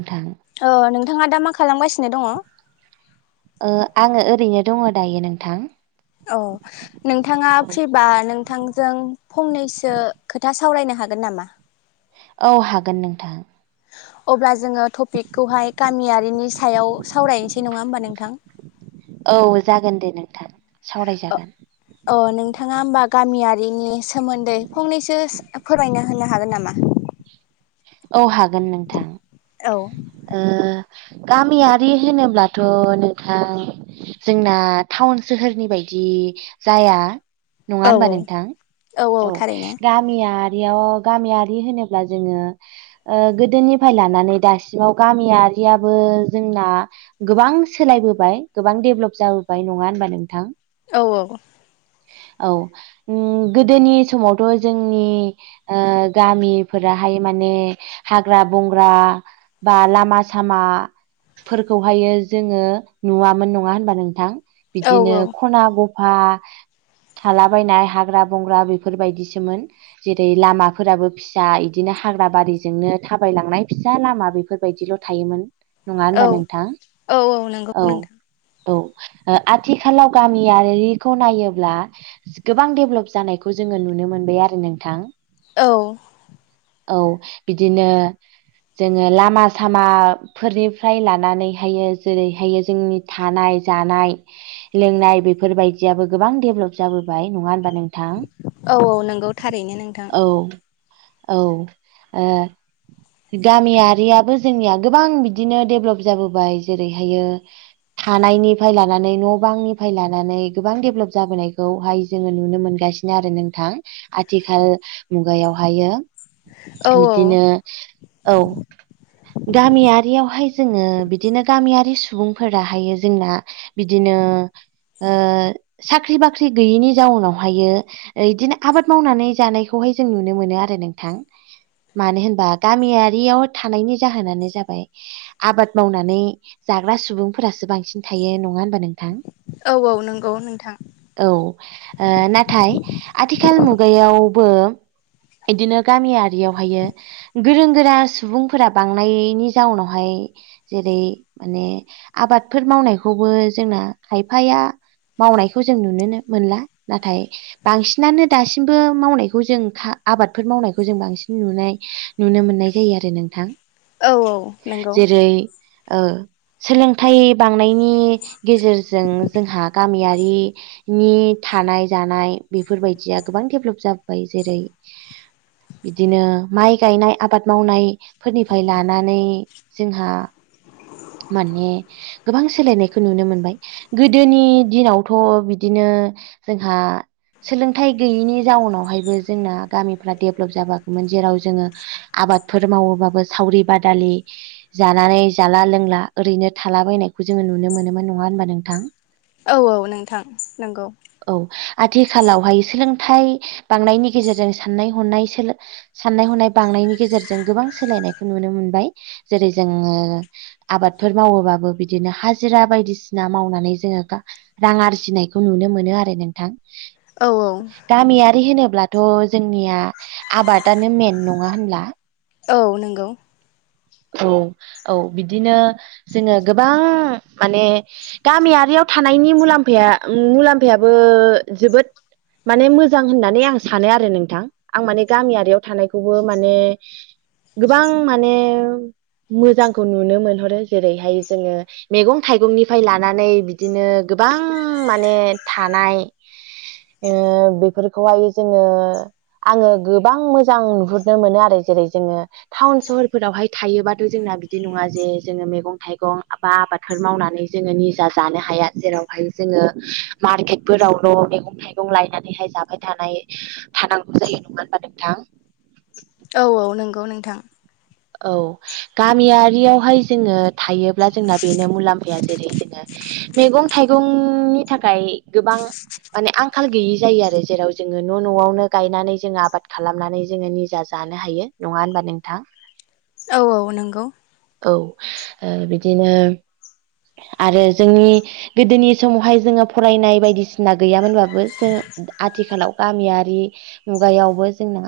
नोंथां ओ नोंथाङा दा मा खालामगासिनो दङ? ओ आङो ओरैनो दङ दायो नोंथां। अ नोंथाङा फ्रिबा नोंथां जों फंनैसो खोथा सावरायनो हागोन नामा? औ हागोन नोंथां। अब्ला जोङो टपिकखौहाय गामियारिनि सायाव सावरायनोसै नङा होमबा नोंथां? औ जागोन दे नोंथां सावरायजागोन। अ नोंथाङा होमबा गामियारिनि सोमोन्दै फंनैसो फोरमायना होनो हागोन नामा? औ हागोन नोंथां। औ गामियारि होनोब्लाथ' नोंथां जोंना टाउन सोहोरनि बायदि जाया नङा औ होनबा नोंथां औ गामिया याव गामियारि होनोब्ला जोङो ओ गोदोनिफ्राय लानानै दासिमाव गामियारियाबो जोंना गोबां सोलायबोबाय गोबां डेभेलप जाबोबाय नङा होनबा नोंथां? औ औ औ गोदोनि समावथ' जोंनि ओ गामिफोराहाय मा ने हाग्रा बंग्रा बा लामा सामा फोरखौहायो जोङो नुवामोन नङा होनबा नोंथां औ बिदिनो खना ग फा थालाबायनाय हाग्रा बंग्रा बेफोर बायदिसोमोन जेरै लामाफोराबो फिसा इदिनो हा हाग्रा बारिजोंनो थाबायलांनाय फिसा लामा बेफोर बायदिल' थायोमोन। नङा औ होनबा नोंथां औ नंगौ औ। नोंथां औ ओ आथिखालाव गामियारिखौ नायोब्ला गोबां डेभेलप जानायखौ जोङो नुनो मोनबाय आरो नोंथां। औ औ बिदिनो जोङो लामा सामाफोरनिफ्राय लानानैहायो जेरैहाय जोंनि थानाय जानाय लोंनाय बेफोरबायदियाबो गोबां डेभेलप जाबोबाय नङा होनबा? नोंथां औ औ नंगौ थारैनो नोंथां औ औ। ओ गामियारियाबो जोंनिया गोबां बिदिनो डेभेलप जाबोबाय जेरैहायो थानायनिफ्राय लानानै न' बांनिफ्राय लानानै गोबां डेभेलप जाबोनायखौहाय जोङो नुनो मोनगोन गासिनो आरो नोंथां आथिखाल मुगायावहायो औ औ बिदिनो औ गामियारियावहाय जोङो बिदिनो गामियारि सु सुबुंफोराहायो जोंना बिदिनो ओ साख्रि बाख्रि गैयैनि जाउनावहायो बिदिनो आबाद मावनानै जानायखौहाय हाय जों नुनो मोनो आरो नोंथां। मानो होनबा गामियारियाव थानायनि जाहोनानो जाबाय आबाद मावनानै जा बा सुबुंफोरासो बांसिन थायो नङा होनबा नोंथां? औ औ नंगौ नोंथां औ ओ नाथाय आथिखाल मुग गायावबो बिदिनो गामियारियावहायो गोरों गोरा सुबुंफोरा बांनायनि जाउनावहाय जेरै जै माने आबादफोर मावनायखौबो जोंना खायफाया मावनायखौ जों नुनोनो मोनला नाथाय बांसिनानो दासिमबो मावनायखौ जों आबादफोर मावनायखौ जों बांसिन नुनाय नुनो मोननाय जायो आरो नोंथां। औ औ नंगौ। जेरै ओ सोलोंथाइ बांनायनि गेजेरजों जोंहा गामियारि नि बिदिनो माइ गायनाय आबाद मावनायफोरनिफ्राय लानानै जोंहा माने गोबां सोलायनायखौ नुनो मोनबाय गोदोनि दिनावथ' बिदिनो ओ जोंहा सोलोंथाइ गैयैनि जाउनावहायबो जोंना गामिफ्रा देब लब जाबोआखैमोन जेराव जोङो आबादफोर मावोबाबो सावरि बादालि जानानै जाला लोंला ओरैनो थालाबायनायखौ जोङो नुनो मोनोमोन नङा होनबा नोंथां? औ औ नोंथां नंगौ। औ आथिखालावहाय सोलोंथाइ बांनायनि गेजेरजों साननाय हनाय साननाय हनाय बांनायनि गेजेरजों गोबां सोलायनायखौ नुनो मोनबाय जेरै जोङो आबादफोर मावोबाबो बिदिनो हाजिरा बायदिसिना मावनानै जोङो रां आरजिनाय बेखौ नुनो मोनो आरो नोंथां औ गामियारि होनोब्लाथ' जोंनिया आबादानो मेन नङा होनब्ला? औ नंगौ। औ औ बिदिनो जोङो गोबां माने गामियारि याव थानायनि मुलामफाया मुलाम्फायाबो जोबोद माने मोजां होननानै आं सानो आरो नोंथां। आं माने गामियारियाव थानायखौबो माने गोबां माने मोजांखौ नुनो मोनहरो जेरैहाय जोङो मैगं थाइगंनिफ्राय लानानै बिदिनो गोबां माने थानाय ओ बेफोरखौहाय जोङो आङो गोबां मोजां नुहुरनो मोनो आरो जेरै जोङो टाउन सहरफोरावहाय थायोबाथ' जों जोंना बिदि नङा जे जोङो मैगं थाइगं बा आबादफोर मावनानै जोङो निजा जानो हाया जेरावहाय जोङो मारकेटफोरावल'मैगं थाइगं लायनानैहाय जाबाय थानाय थानांगौ जायो नङा होनबा नोंथां? औ औ नंगौ नोंथां। औ गामियारियावहाय जोङो थायोब्ला जोंना बेनो मुलाम्फाया जेरै जोङो मैगं थाइगंनि थाखाय गोबां माने आंखाल गैयि जायो आरो जेराव जोङो न' न'आवनो गायनानै जोङो आबाद खालामनानै जोङो निजा जा लानो हायो नङा होनबा नोंथां? औ औ नंगौ। औ ओ बिदिनो आरो जोंनि गोदोनि समावहाय जोङो फरायनाय बायदिसिना गैयामोनबाबो जों आथिखालाव गामियारि मुगायावबो जोंना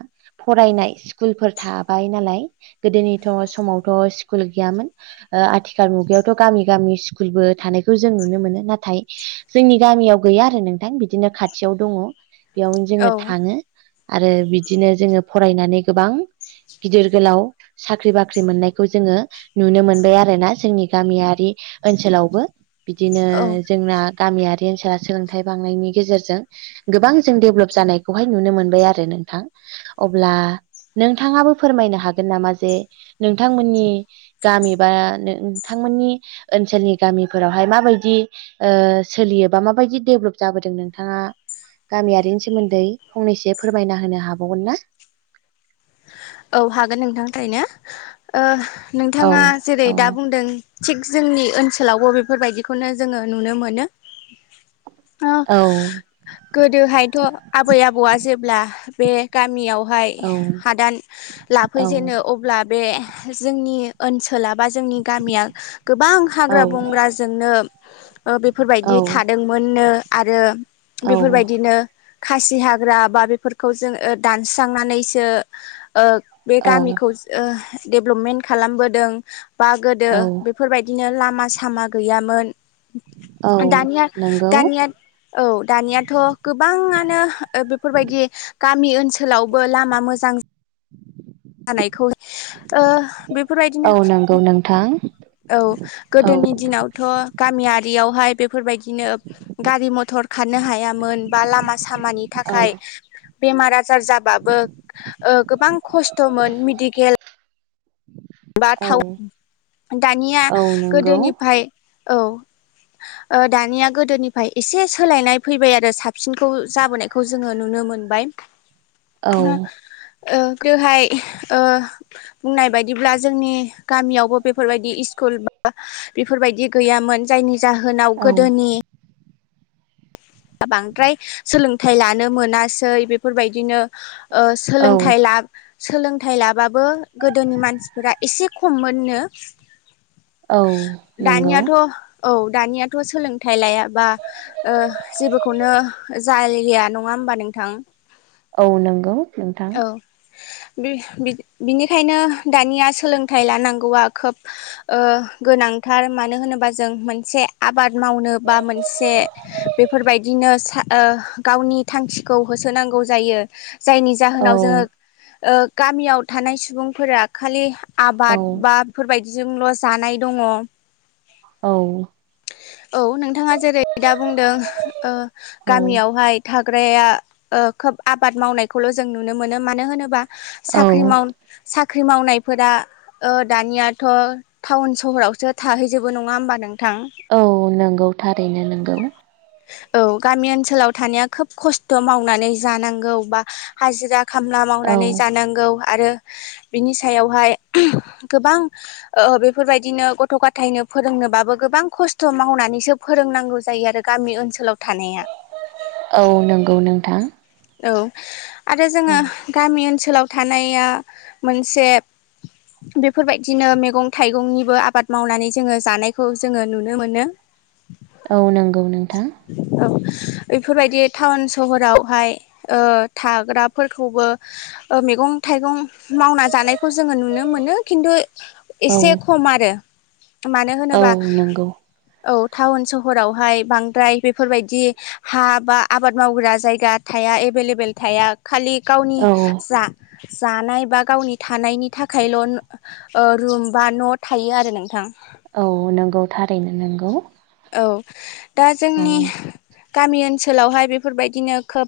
फरायनाय स्कुलफोर थाबाय नालाय गोदोनिथ' समावथ' स्कुल गैयामोन ओ आथिखाल मुगायावथ' गामि गामि स्कुलबो थानायखौ जों नुनो मोनो नाथाय जोंनि गामियाव गैया आरो नोंथां बिदिनो खाथियाव दङ बेयावनो औ जोङो थाङो। आरो बिदिनो जोङो फरायनानै गोबां गिदिर गोलाव साख्रि बाख्रि मोननायखौ जोङो नुनो मोनबाय आरोना जोंनि गामियारि ओनसोलावबो बिदिनो औ जोंना गामियारि ओनसोला सोलोंथाइ बांनायनि गेजेरजों गोबां जों डेभेलप जानायखौहाय नुनो मोनबाय आरो। नोंथां अब्ला नोंथाङाबो फोरमायनो हागोन नामा जे नोंथांमोननि गामि बा नोंथांमोननि ओनसोलनि गामिफोरावहाय माबायदि? सोलियोबा माबायदि डेभलप जाबोदों नोंथाङा गामियारिनि सोमोन्दै फंनैसो फोरमायना होनो हाबावगोन ना? औ हागोन नोंथांनिफ्रायनो औ नोंथाङा जेरै औ दा बुंदों। थिग जोंनि ओनसोलावबो बेफोरबायदिखौनो जोङो नुनो मोनो। औ गोदोहायथ' आबै आबौआ जेब्ला बे गामियावहाय औ हादान औ लाफैजेनो अब्ला बे बे जोंनि ओनसोला बा जोंनि गामिया गोबां औ हाग्रा बंग्राजोंनो बेफोरबायदि थादोंमोननो आरो औ बेफोरबायदिनो खासि हाग्रा बा बेफोरखौ जों दानस्रांनानैसो बे गामिखौ डेभलपमेन्ट खालामबोदों बा गोदो औ बेफोरबायदिनो लामा सामा गैयामोन। [unintelligible] [inaudible] दानिया नंगौ दानिया औ दानियाथ' गोबाङानो बेफोरबायदि गामि ओनसोलावबो लामा मोजां जानायखौ बेफोरबायदिनो औ नंगौ नोंथां औ औ गोदोनि दिनावथ' गामियारियावहाय बेफोरबायदि बिदिनो गारि मथर खारनो हायामोन बा लामा सामानि औ थाखाय बेमार आजार जाबाबो गोबां खस्थ' बा औ थाव दानिया औ नंगौ गोदोनिफ्राय औ। दानिया गोदोनिफ्राय एसे सोलायनाय फैबाय आरो साबसिनखौ जाबोनायखौ जोङो नुनो मोनो। मोनबाय। औ। ओ बेवहाय ओ बुंनाय बायदि बिदिब्ला जोंनि गामियावबो बेफोरबायदि स्कुल बा बेफोरबायदि गैयामोन जायनि जाहोनाव औ गोदोनि बांद्राय सोलोंथाइ लानो मोनासै बेफोरबायदिनो औ सोलोंथाइ लाब सोलोंथाइ लाबाबो गोदोनि मानसिफोरा एसे खममोननो। औ नंगौ। दानियाथ' औ दानियाथ' सोलोंथाइ लायाबा नों जाय गैया नङा हबा नोंथां? औ नंगौ नोंथां। बिनिखायनो दानिया सोलोंथाइ लानांगौआ खोब गोनांथार मानो होनोबा जों मोनसे आबाद मावनो बा मोनसे बेफोरबायदिनो सासे गावनि थांखिखौ होसोनांगौ जायो जायनि औ जाहोनाव जोङो ओ गामियाव थानाय सुबुंफोरा खालि औ आबाद बा बेफोरबायदिजोंल' जानाय दङ औ औ नोंथाङा जेरै दा बुंदों ओ औ गामियावहाय थाग्राया खोब आबाद मावनायखौल' जों नुनो मोनो मानो होनोबा औ साख्रि मावनाय साख्रि मावनायफोरा ओ दानियाथ' टाउन सहरावसो थाहैजोबो नङा होमबा नोंथां औ नंगौ थारैनो नंगौ औ गामि ओनसोलाव थानाया खोब खस्थ' मावनानै जानांगौ बा हाजिरा खामला औ मावनानै जानांगौ आरो बिनि सायावहाय गोबां ओ बेफोरबायदिनो गथ' गथायनो फोरोंनोबाबो गोबां खस्थ' मावनानैसो फोरोंनांगौ जायो आरो गामि ओनसोलाव थानाया औ नंगौ नोंथां औ आरो औ जोङो गामि ओनसोलाव थानाया मोनसे बेफोरबायदिनो मैगं थाइगंनिबो आबाद मावनानै जोङो जानायखौ जोङो नुनो मोनो औ नंगौ नोंथां औ बेफोरबायदि टाउन सहरावहाय ओ थाग्राफोरखौबो मैगं थाइगं मावना जानायखौ जोङो नुनो मोनो खिन्थु औ एसे खम आरो मानो औ होनोबा नंगौ औ टाउन सहरावहाय बांद्राय बेफोरबायदि हा बा आबाद मावग्रा जायगा थाया एभेलेबेल थाया खालि गावनि औ जा जानाय बा गावनि थानायनि थाखायल' ओ रुम बा न' थायो आरो नोंथां औ नंगौ थारैनो नंगौ औ दा औ जोंनि गामि ओनसोलावहाय बेफोरबायदिनो खोब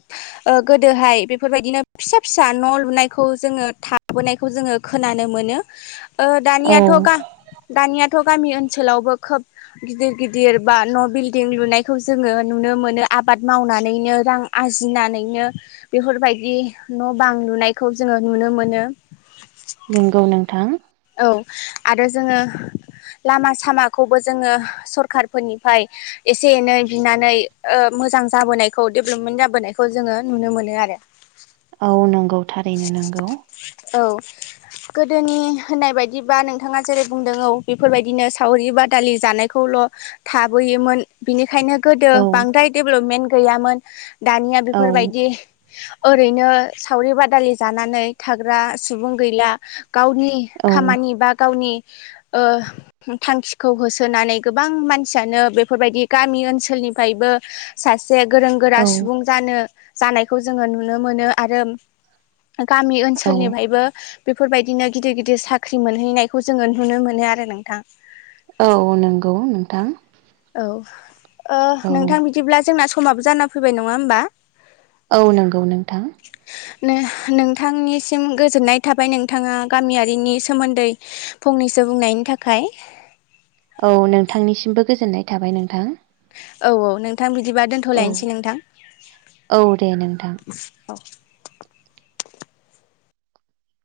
गोदोहाय बेफोरबायदिनो फिसा फिसा न' लुनाय जोङो थाबोनायखौ जोङो खोनानो मोनो ओ औ दानियाथ' दानियाथ' गामि ओनसोलावबो खोब गिदिर गिदिर बा न' बिल्डिं लुनायखौ जोङो नुनो मोनो आबाद मावनानैनो रां आरजिनानै नो बेफोरबायदि न' बां लुनायखौ जोङो नुनो मोनो नंगौ नोंथां औ आरो जोङो लामा सामाखौबो जोङो सरखारफोरनिफ्राय एसे एनै बिनानै ओ मोजां जाबोनायखौ डेभेलपमेन्ट जाबोनायखौ जोङो नुनो मोनो आरो औ नंगौ थारैनो नंगौ औ [unintelligible] गोदोनि होननाय बायदिबा नोंथाङा जेरै बुंदों औ बेफोरबायदिनो सावरि बा दालि जानायखौल' थाबोयोमोन बिनि बेखायनो गोदो औ बांद्राय डेभलपमेन्ट गैयामोन दानिया औ बेफोरबायदि ओरैनो सावरि बादालि जानानै थाग्रा सुबुं गैला गावनि औ खामानि बा गावनि ओ थांखिखौ होसोनानै गोबां मानसियानो बेफोरबायदि गामि ओनसोलनि निफ्रायबो सा से गोरों गोरा औ सुबुं जानो जानायखौ जोङो नुनो मोनो आरो गामि ओनसोलनिफ्रायबो बेफोरबायदिनो गिदिर गिदिर साख्रि मोनहैनायखौ जोङो नुनो मोनो आरो नोंथां औ नंगौ नोंथां औ ओ औ नोंथां बिदिब्ला जोंना समाबो जाना फैबाय नङा होमबा औ नंगौ नोंथां नोंथांनिसिम गोजोननाय थाबाय नोंथाङा गामियारिनि सोमोन्दै फंनैसो फंनैसो बुंनायनि थाखाय औ नोंथांनिसिमबो गोजोननाय थाबाय नोंथां औ औ नोंथां बिदिबा औ दोनथ'लायनोसै नोंथां औ दे नोंथां औ